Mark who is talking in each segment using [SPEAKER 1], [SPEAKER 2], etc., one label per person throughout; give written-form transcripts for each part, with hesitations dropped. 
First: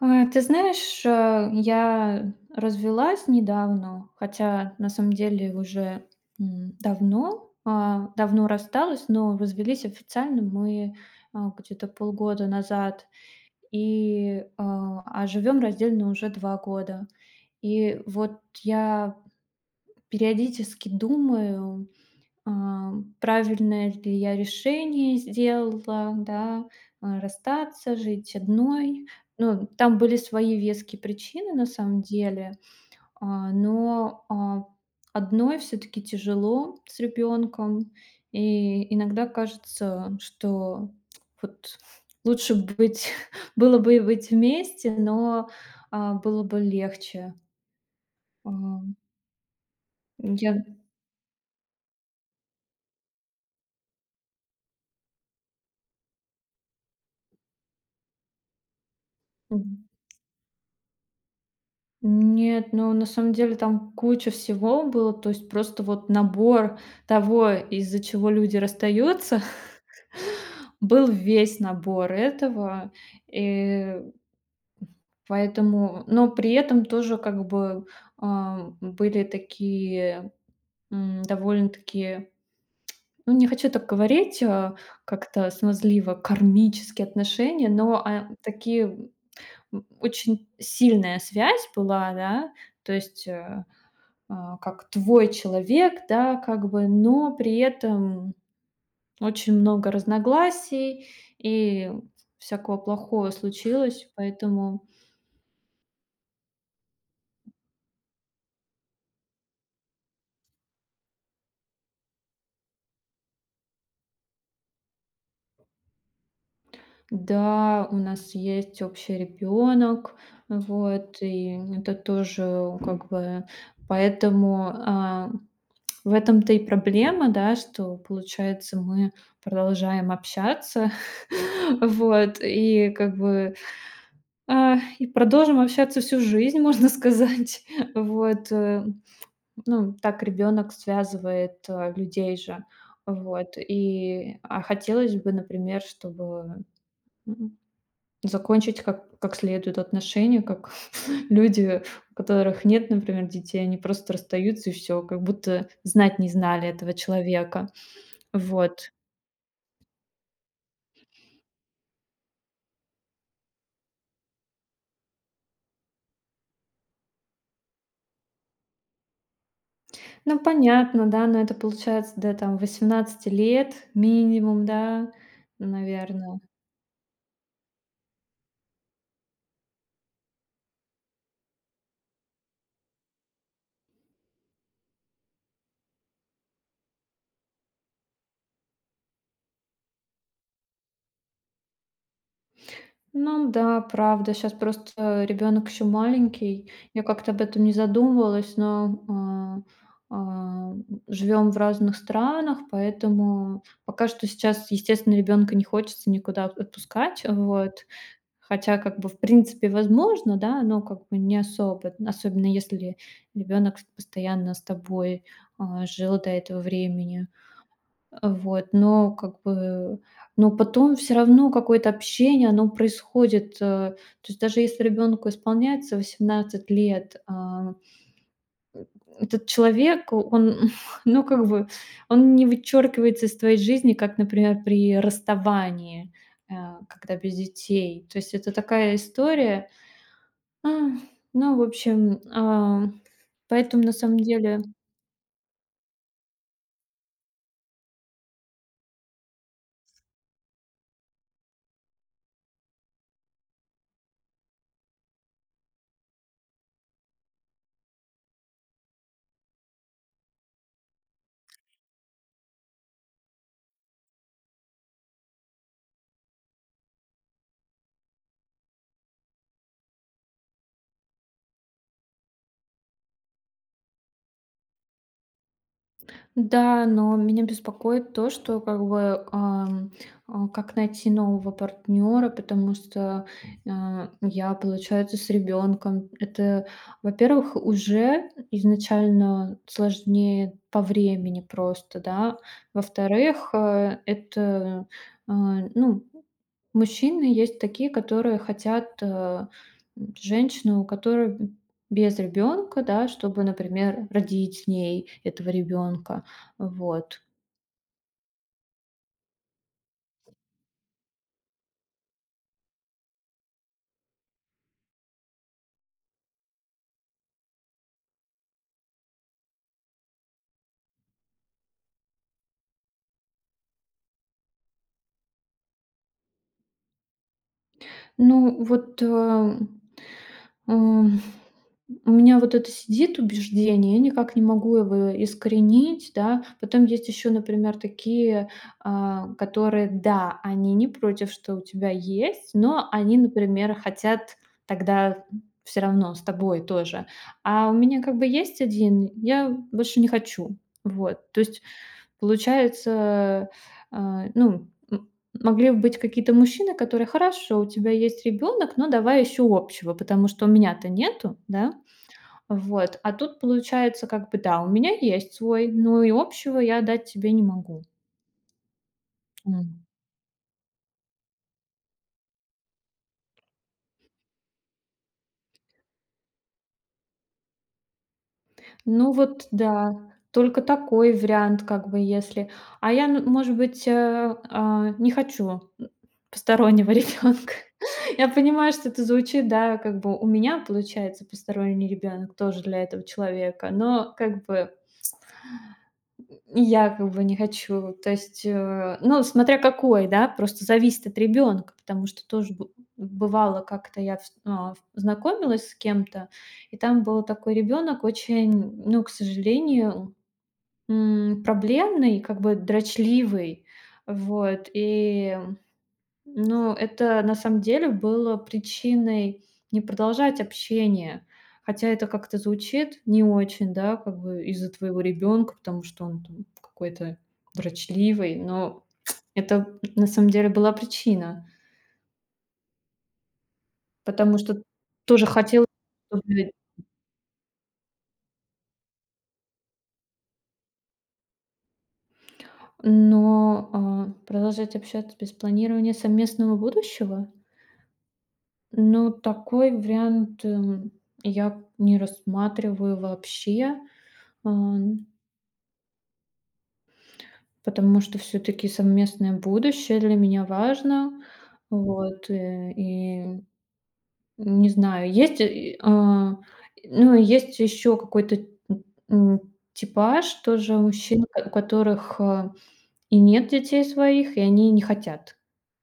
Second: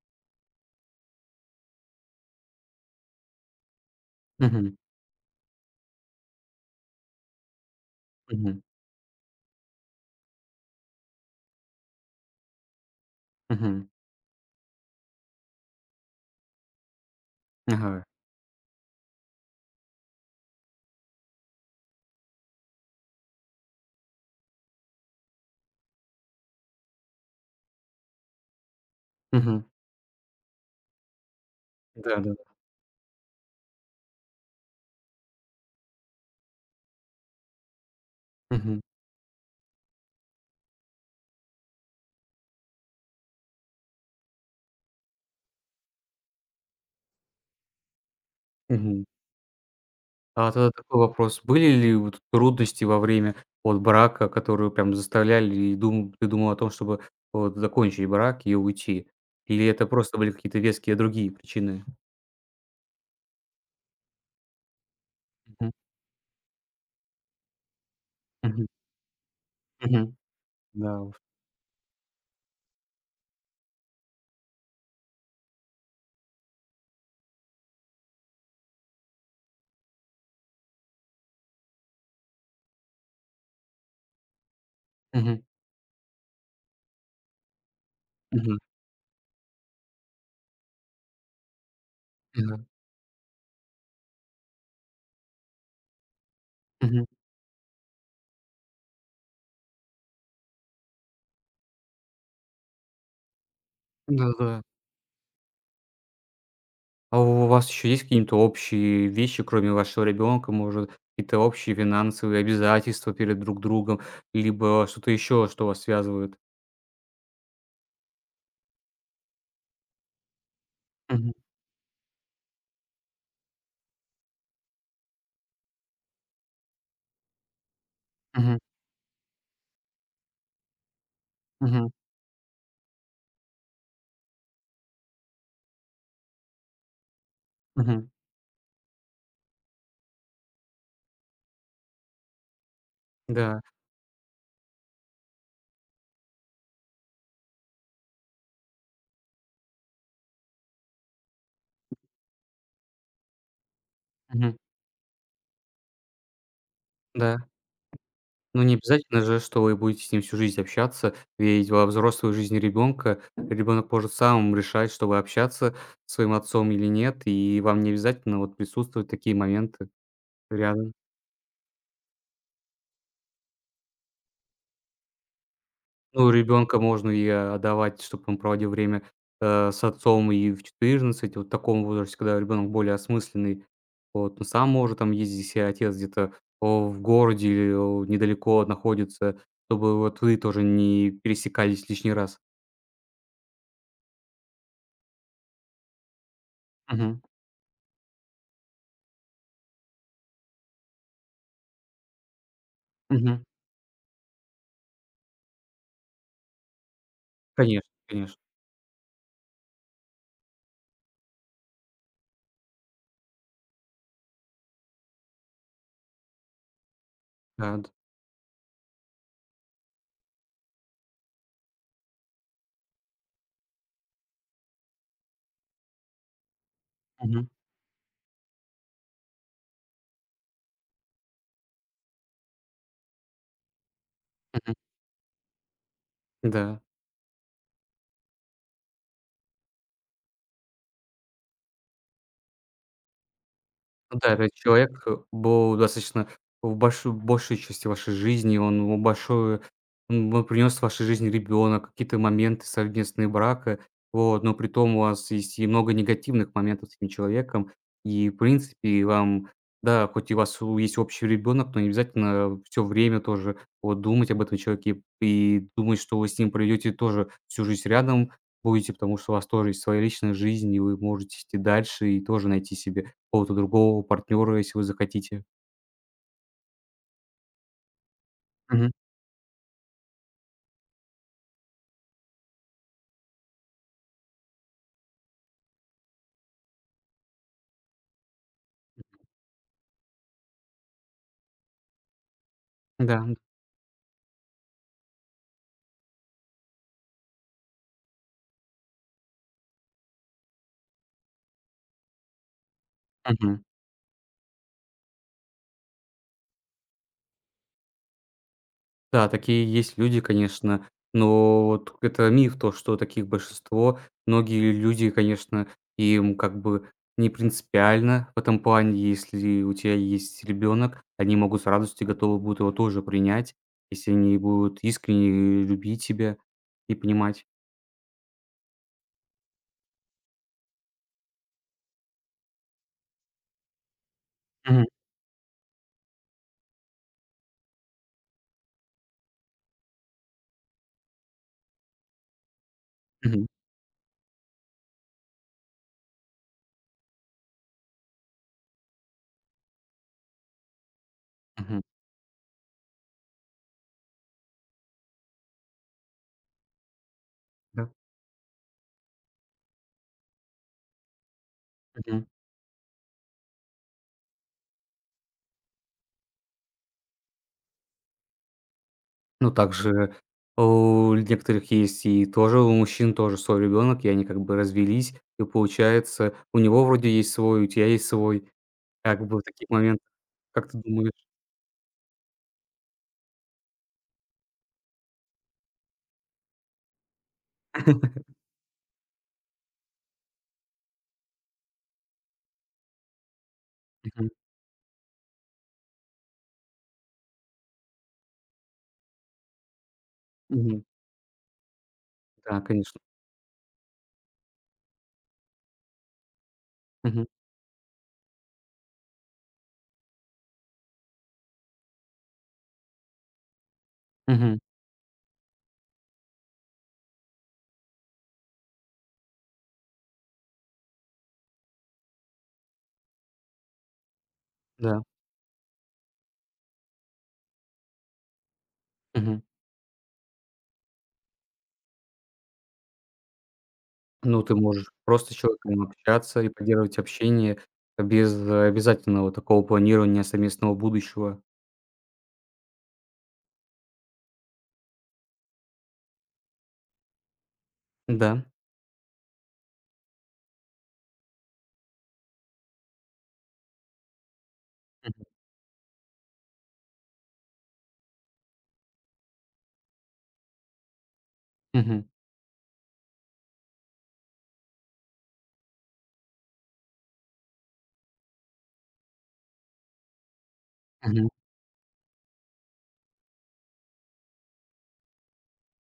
[SPEAKER 1] Ты знаешь, я развелась недавно, хотя
[SPEAKER 2] Мгм,
[SPEAKER 1] на самом деле уже, давно
[SPEAKER 2] мгм,
[SPEAKER 1] рассталась, но развелись официально мы, где-то полгода назад,
[SPEAKER 2] мгм.
[SPEAKER 1] и живем раздельно уже 2 года. И
[SPEAKER 2] Ага.
[SPEAKER 1] вот я периодически думаю, а, правильное ли я решение сделала, да, расстаться, жить одной.
[SPEAKER 2] Мгм.
[SPEAKER 1] Ну, там были свои веские причины на самом
[SPEAKER 2] Да-да.
[SPEAKER 1] деле, но одной все-таки тяжело с ребенком,
[SPEAKER 2] Мгм,
[SPEAKER 1] и иногда кажется, что вот лучше быть, было бы и быть вместе, но было бы легче. А,
[SPEAKER 2] мгм. А
[SPEAKER 1] Я
[SPEAKER 2] тогда такой вопрос: были ли вот трудности во время вот брака, которые вот прям заставляли и дум ты думал о том, чтобы вот закончить брак и уйти? Или это просто были какие-то веские другие причины?
[SPEAKER 1] Нет, ну, на самом деле там куча всего было, то есть
[SPEAKER 2] Мгм,
[SPEAKER 1] просто вот набор того, из-за чего люди
[SPEAKER 2] мгм,
[SPEAKER 1] расстаются,
[SPEAKER 2] мгм. Да
[SPEAKER 1] был
[SPEAKER 2] уж.
[SPEAKER 1] весь набор этого. И поэтому, но при этом тоже как бы, были такие, довольно-таки, ну, не хочу так говорить,
[SPEAKER 2] Мгм,
[SPEAKER 1] как-то смазливо, кармические отношения, но,
[SPEAKER 2] мгм,
[SPEAKER 1] такие, очень сильная связь была, да,
[SPEAKER 2] мгм,
[SPEAKER 1] то есть, как твой человек, да, как бы,
[SPEAKER 2] мгм.
[SPEAKER 1] но при этом очень много разногласий и всякого плохого случилось.
[SPEAKER 2] Да-да.
[SPEAKER 1] Поэтому
[SPEAKER 2] А у вас еще есть какие-нибудь общие вещи, кроме вашего ребенка, может, какие-то общие финансовые обязательства перед друг другом, либо что-то еще, что вас связывает?
[SPEAKER 1] да, у нас есть общий ребенок, вот,
[SPEAKER 2] Мгм,
[SPEAKER 1] и это тоже как бы, поэтому в этом-то и проблема, да, что
[SPEAKER 2] мгм,
[SPEAKER 1] получается мы продолжаем общаться,
[SPEAKER 2] мгм,
[SPEAKER 1] вот, и как бы и продолжим общаться всю жизнь, можно сказать.
[SPEAKER 2] мгм,
[SPEAKER 1] Вот, ну, так ребенок связывает, людей же. Вот,
[SPEAKER 2] да,
[SPEAKER 1] и, хотелось бы, например, чтобы, м, закончить как следует отношения, как люди, у которых нет, например, детей, они просто
[SPEAKER 2] мгм,
[SPEAKER 1] расстаются, и все, как будто знать не знали этого
[SPEAKER 2] да.
[SPEAKER 1] человека.
[SPEAKER 2] Ну, не
[SPEAKER 1] Вот.
[SPEAKER 2] обязательно же, что вы будете с ним всю жизнь общаться, ведь во взрослой жизни ребенка ребенок может сам решать, чтобы общаться с своим отцом или нет, и вам не обязательно вот присутствовать такие моменты
[SPEAKER 1] Ну,
[SPEAKER 2] рядом.
[SPEAKER 1] понятно, да, но это получается, да, там, 18 лет минимум, да,
[SPEAKER 2] Ну,
[SPEAKER 1] наверное.
[SPEAKER 2] ребенка можно и отдавать, чтобы он проводил время, с отцом и в четырнадцать. Вот в таком возрасте, когда ребенок более осмысленный, вот, он сам может там ездить, если отец где-то, в городе или, недалеко находится, чтобы вот вы тоже не пересекались лишний раз.
[SPEAKER 1] Ну да, правда. Сейчас просто ребенок еще маленький. Я
[SPEAKER 2] Мгм,
[SPEAKER 1] как-то об этом не задумывалась, но живем в разных странах,
[SPEAKER 2] мгм.
[SPEAKER 1] поэтому пока что сейчас, естественно, ребенка не хочется никуда отпускать. Вот.
[SPEAKER 2] Конечно, конечно.
[SPEAKER 1] Хотя как бы в принципе возможно, да, но как бы не особо. Особенно если ребенок постоянно с тобой, жил до этого времени.
[SPEAKER 2] Да, д
[SPEAKER 1] Вот, но как бы, но потом все равно какое-то общение, оно происходит. То есть даже если ребенку исполняется 18 лет,
[SPEAKER 2] Мгм,
[SPEAKER 1] этот человек, он, ну, как бы, он не вычеркивается из твоей жизни, как, например,
[SPEAKER 2] мгм.
[SPEAKER 1] при расставании, э,
[SPEAKER 2] Да.
[SPEAKER 1] когда без детей. То есть это такая история. А, ну, в общем, поэтому на самом
[SPEAKER 2] Ну да, этот
[SPEAKER 1] деле.
[SPEAKER 2] человек был достаточно в большей части вашей жизни, он в большое он принес в вашей жизни ребёнок, какие-то моменты совместные брака. Вот, но при том у вас есть и много негативных моментов с этим человеком. И, в принципе, вам, да, хоть и у вас у есть общий ребенок, но не обязательно все время тоже вот думать об этом человеке и думать, что вы с ним проведете тоже всю жизнь рядом будете, потому что у вас тоже есть своя личная жизнь, и вы можете идти дальше и тоже найти себя какого-то другого партнера, если вы захотите.
[SPEAKER 1] Да, но меня беспокоит то, что как
[SPEAKER 2] Мгм.
[SPEAKER 1] бы как найти нового партнера, потому что я, получается, с ребенком. Это, во-первых, уже изначально сложнее по времени просто, да.
[SPEAKER 2] Да.
[SPEAKER 1] Во-вторых, это, а, ну, мужчины есть такие, которые хотят, женщину, у которой без ребенка, да, чтобы,
[SPEAKER 2] Мгм.
[SPEAKER 1] например, родить с ней этого ребенка. Вот.
[SPEAKER 2] Да, такие есть люди, конечно, но вот это миф, то, что таких большинство. Многие люди, конечно, им как бы не принципиально в этом плане. Если у тебя есть ребенок, они могут с радостью, и готовы будут его тоже принять, если они будут искренне любить тебя и понимать.
[SPEAKER 1] Ну вот, э Ам, у меня вот это сидит убеждение, я никак не могу
[SPEAKER 2] Мгм.
[SPEAKER 1] его искоренить, да. Потом есть еще, например, такие, которые, да, они не против, что у тебя есть, но они,
[SPEAKER 2] Мгм.
[SPEAKER 1] например, хотят тогда все равно с тобой тоже. А у меня как бы есть один, я больше не хочу. Вот, то есть
[SPEAKER 2] Мгм.
[SPEAKER 1] получается, а, ну, м могли бы быть какие-то мужчины, которые: «Хорошо, у
[SPEAKER 2] Да.
[SPEAKER 1] тебя есть ребенок, но давай еще общего, потому что у меня-то нету», да?
[SPEAKER 2] Мгм.
[SPEAKER 1] Вот, а тут получается как бы: «Да, у меня есть свой, но и общего я дать тебе не могу».
[SPEAKER 2] Ну, также у некоторых есть и тоже у мужчин тоже свой ребенок, и они как бы развелись, и получается, у него вроде есть свой, у тебя есть свой.
[SPEAKER 1] Ну
[SPEAKER 2] Как бы в
[SPEAKER 1] вот
[SPEAKER 2] таких
[SPEAKER 1] да,
[SPEAKER 2] моментах,
[SPEAKER 1] только
[SPEAKER 2] как ты думаешь?
[SPEAKER 1] такой вариант, как бы, если. А я, ну, может быть, не хочу постороннего ребенка. Я понимаю, что это звучит, да, как бы у меня получается посторонний ребенок тоже для этого человека, но
[SPEAKER 2] Мгм,
[SPEAKER 1] как бы я как бы не хочу. То есть, ну, смотря какой, да, просто
[SPEAKER 2] мгм.
[SPEAKER 1] зависит от ребенка, потому что тоже
[SPEAKER 2] Да,
[SPEAKER 1] бы
[SPEAKER 2] конечно.
[SPEAKER 1] бывало, как-то я знакомилась с кем-то, и там был
[SPEAKER 2] Мгм,
[SPEAKER 1] такой ребенок очень, ну, к сожалению, проблемный, как бы дрочливый.
[SPEAKER 2] мгм,
[SPEAKER 1] Вот, и, ну, это на самом деле было причиной не продолжать общение. Хотя это как-то звучит не очень, да, как бы из-за твоего
[SPEAKER 2] да,
[SPEAKER 1] ребенка, потому что он там какой-то дрочливый, но
[SPEAKER 2] мгм.
[SPEAKER 1] это на самом деле была причина, потому
[SPEAKER 2] Ну, ты
[SPEAKER 1] что
[SPEAKER 2] можешь
[SPEAKER 1] тоже
[SPEAKER 2] просто с
[SPEAKER 1] хотел,
[SPEAKER 2] человеком общаться и поддерживать общение без обязательного такого планирования совместного будущего.
[SPEAKER 1] но, продолжать общаться без планирования совместного будущего?
[SPEAKER 2] Да.
[SPEAKER 1] Ну, такой вариант, я не рассматриваю вообще, ам,
[SPEAKER 2] Мгм,
[SPEAKER 1] потому что все таки совместное будущее для меня важно.
[SPEAKER 2] мгм,
[SPEAKER 1] Вот, и не знаю. Есть, ну, есть еще какой-то, м, м, типаж тоже мужчин,
[SPEAKER 2] мгм.
[SPEAKER 1] у которых, и нет детей своих, и они не хотят.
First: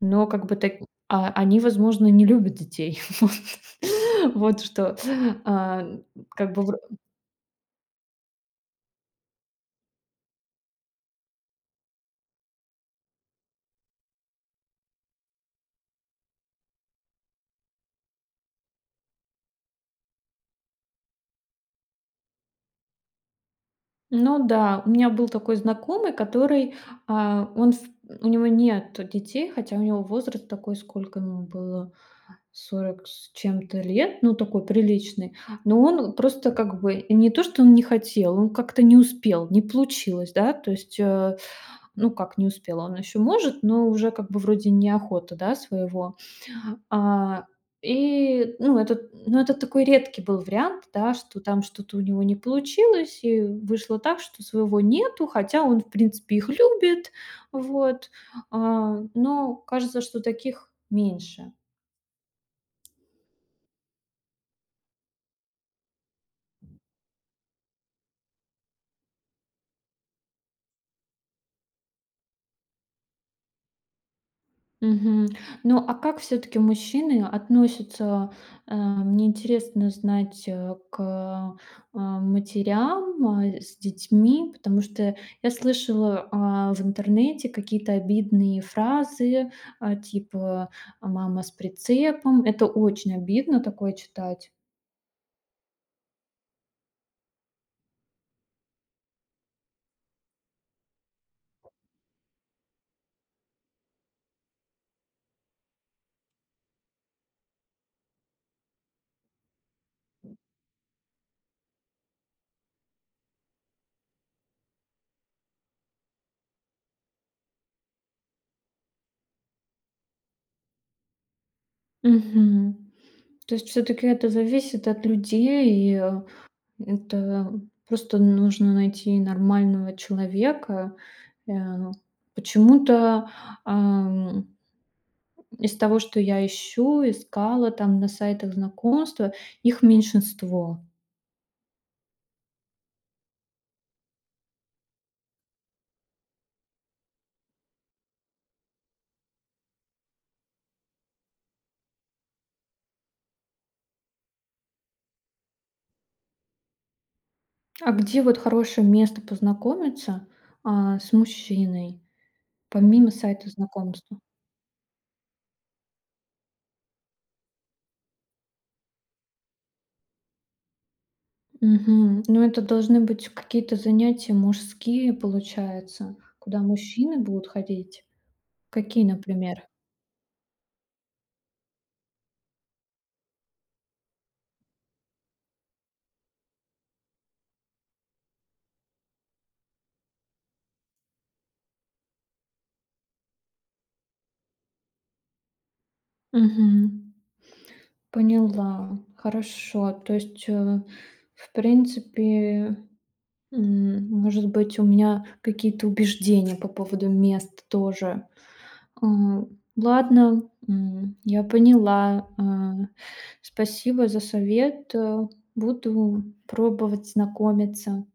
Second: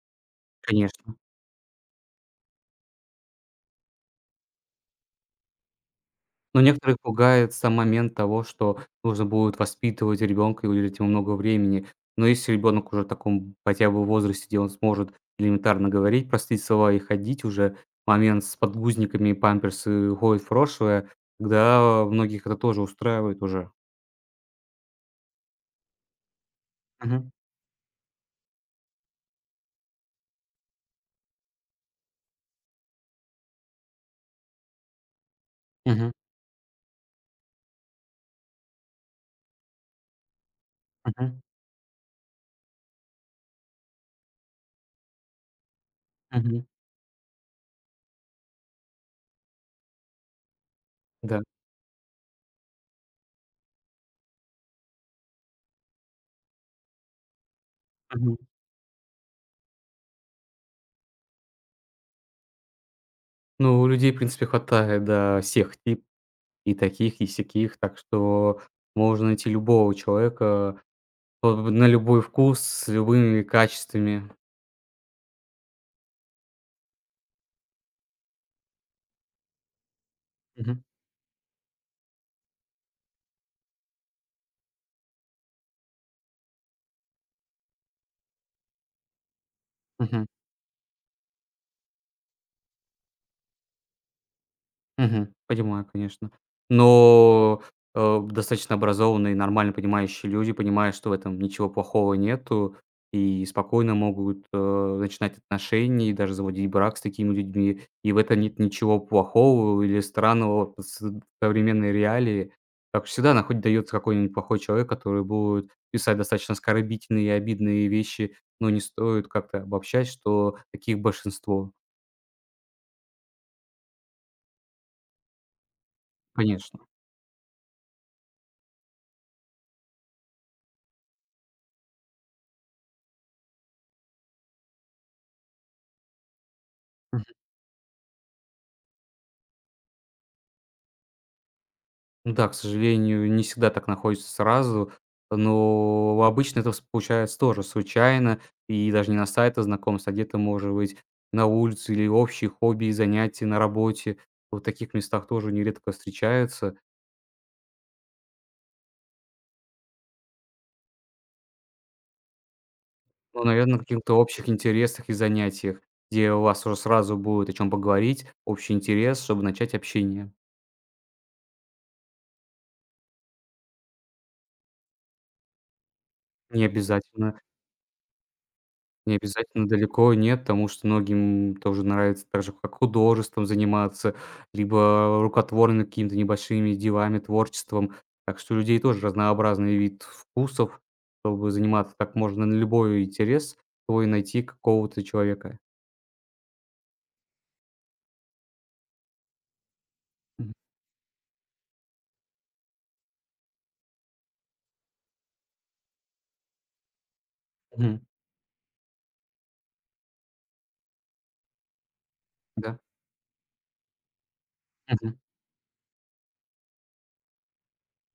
[SPEAKER 1] Но как бы так,
[SPEAKER 2] Конечно.
[SPEAKER 1] они, возможно, не любят детей. Вот вот что, а, как
[SPEAKER 2] Но
[SPEAKER 1] бы вр
[SPEAKER 2] некоторых пугает сам момент того, что нужно будет воспитывать ребенка и уделять ему много времени. Но если ребенок уже в таком хотя бы возрасте, где он сможет элементарно говорить, простые слова и ходить уже, момент с подгузниками, и памперсы уходит в прошлое, тогда многих это тоже устраивает уже.
[SPEAKER 1] Ну да, у меня был такой знакомый, который,
[SPEAKER 2] Мгм.
[SPEAKER 1] а, он в у него нет детей, хотя у него возраст такой, сколько ему было, 40 с чем-то лет, ну, такой приличный. Но
[SPEAKER 2] Мгм.
[SPEAKER 1] он просто как бы не то, что он не хотел, он как-то не успел, не получилось, да. То есть,
[SPEAKER 2] Мгм.
[SPEAKER 1] ну, как не успел, он еще может, но уже как бы вроде неохота, да, своего.
[SPEAKER 2] Мгм.
[SPEAKER 1] А, и, ну, это такой редкий был вариант, да, что
[SPEAKER 2] Да.
[SPEAKER 1] там что-то у него не получилось, и вышло так, что своего нету, хотя он, в принципе, их любит, вот.
[SPEAKER 2] Мгм.
[SPEAKER 1] Но кажется, что таких меньше.
[SPEAKER 2] Ну, у людей, в принципе, хватает, да, всех тип и таких, и сяких, так что можно найти любого человека на любой вкус, с любыми качествами.
[SPEAKER 1] Мгм. Ну, а как все-таки мужчины относятся, мне интересно знать,
[SPEAKER 2] Мгм.
[SPEAKER 1] к матерям, с детьми, потому что я слышала в интернете какие-то обидные фразы,
[SPEAKER 2] Мгм.
[SPEAKER 1] типа, «мама с прицепом». Это очень обидно такое читать.
[SPEAKER 2] Мгм. Понимаю, конечно. Но, достаточно образованные, нормально понимающие люди понимают, что в этом ничего плохого нету, и спокойно могут, начинать отношения и даже заводить брак с такими людьми. И в этом нет ничего плохого или странного вот с современной реалии. Как всегда, находит дается какой-нибудь плохой человек, который будет писать достаточно оскорбительные и обидные вещи, но не стоит как-то обобщать, что таких большинство.
[SPEAKER 1] Мгм. То есть все-таки это зависит от людей.
[SPEAKER 2] Конечно.
[SPEAKER 1] Это просто нужно найти нормального человека. Ну, почему-то, ам, из того, что я ищу, искала там на сайтах знакомства, их меньшинство.
[SPEAKER 2] Да, к сожалению, не всегда так находится сразу, но обычно это вс получается тоже случайно, и даже не на сайтах знакомств, а где-то, может быть, на улице или общие хобби и занятия на работе. Вот в таких местах тоже нередко встречаются.
[SPEAKER 1] А где вот хорошее место познакомиться, с мужчиной, помимо
[SPEAKER 2] Но,
[SPEAKER 1] сайта
[SPEAKER 2] наверное, каких-то
[SPEAKER 1] знакомства?
[SPEAKER 2] общих интересах и занятиях, где у вас уже сразу будет о чем поговорить, общий интерес, чтобы начать общение.
[SPEAKER 1] Мгм. Ну, это должны быть какие-то занятия мужские, получается, куда
[SPEAKER 2] Не
[SPEAKER 1] мужчины
[SPEAKER 2] обязательно
[SPEAKER 1] будут ходить. Какие,
[SPEAKER 2] Не
[SPEAKER 1] например?
[SPEAKER 2] обязательно далеко, нет, потому что многим тоже нравится так же, как художеством заниматься, либо рукотворными какими-то небольшими делами, творчеством. Так что у людей тоже разнообразный вид вкусов, чтобы заниматься так можно на любой интерес, свой найти какого-то человека.
[SPEAKER 1] Мгм. Поняла. Хорошо. То есть,
[SPEAKER 2] Мгм.
[SPEAKER 1] в принципе, может быть, у меня какие-то убеждения по поводу мест
[SPEAKER 2] Мгм.
[SPEAKER 1] тоже. Ладно, я поняла.
[SPEAKER 2] Да.
[SPEAKER 1] Спасибо за совет.
[SPEAKER 2] Мгм.
[SPEAKER 1] Буду пробовать знакомиться.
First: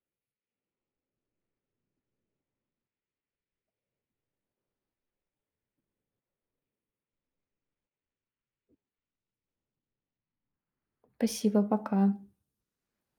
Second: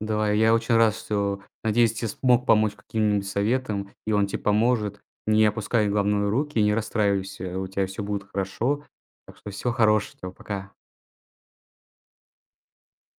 [SPEAKER 2] Давай, я очень рад, что, надеюсь, те смог помочь каким-нибудь советом, и он тебе поможет. Не опускай, главное, руки, не расстраивайся, у тебя все будет хорошо. Так что всего хорошего, тебе, пока.
[SPEAKER 1] Спасибо, пока.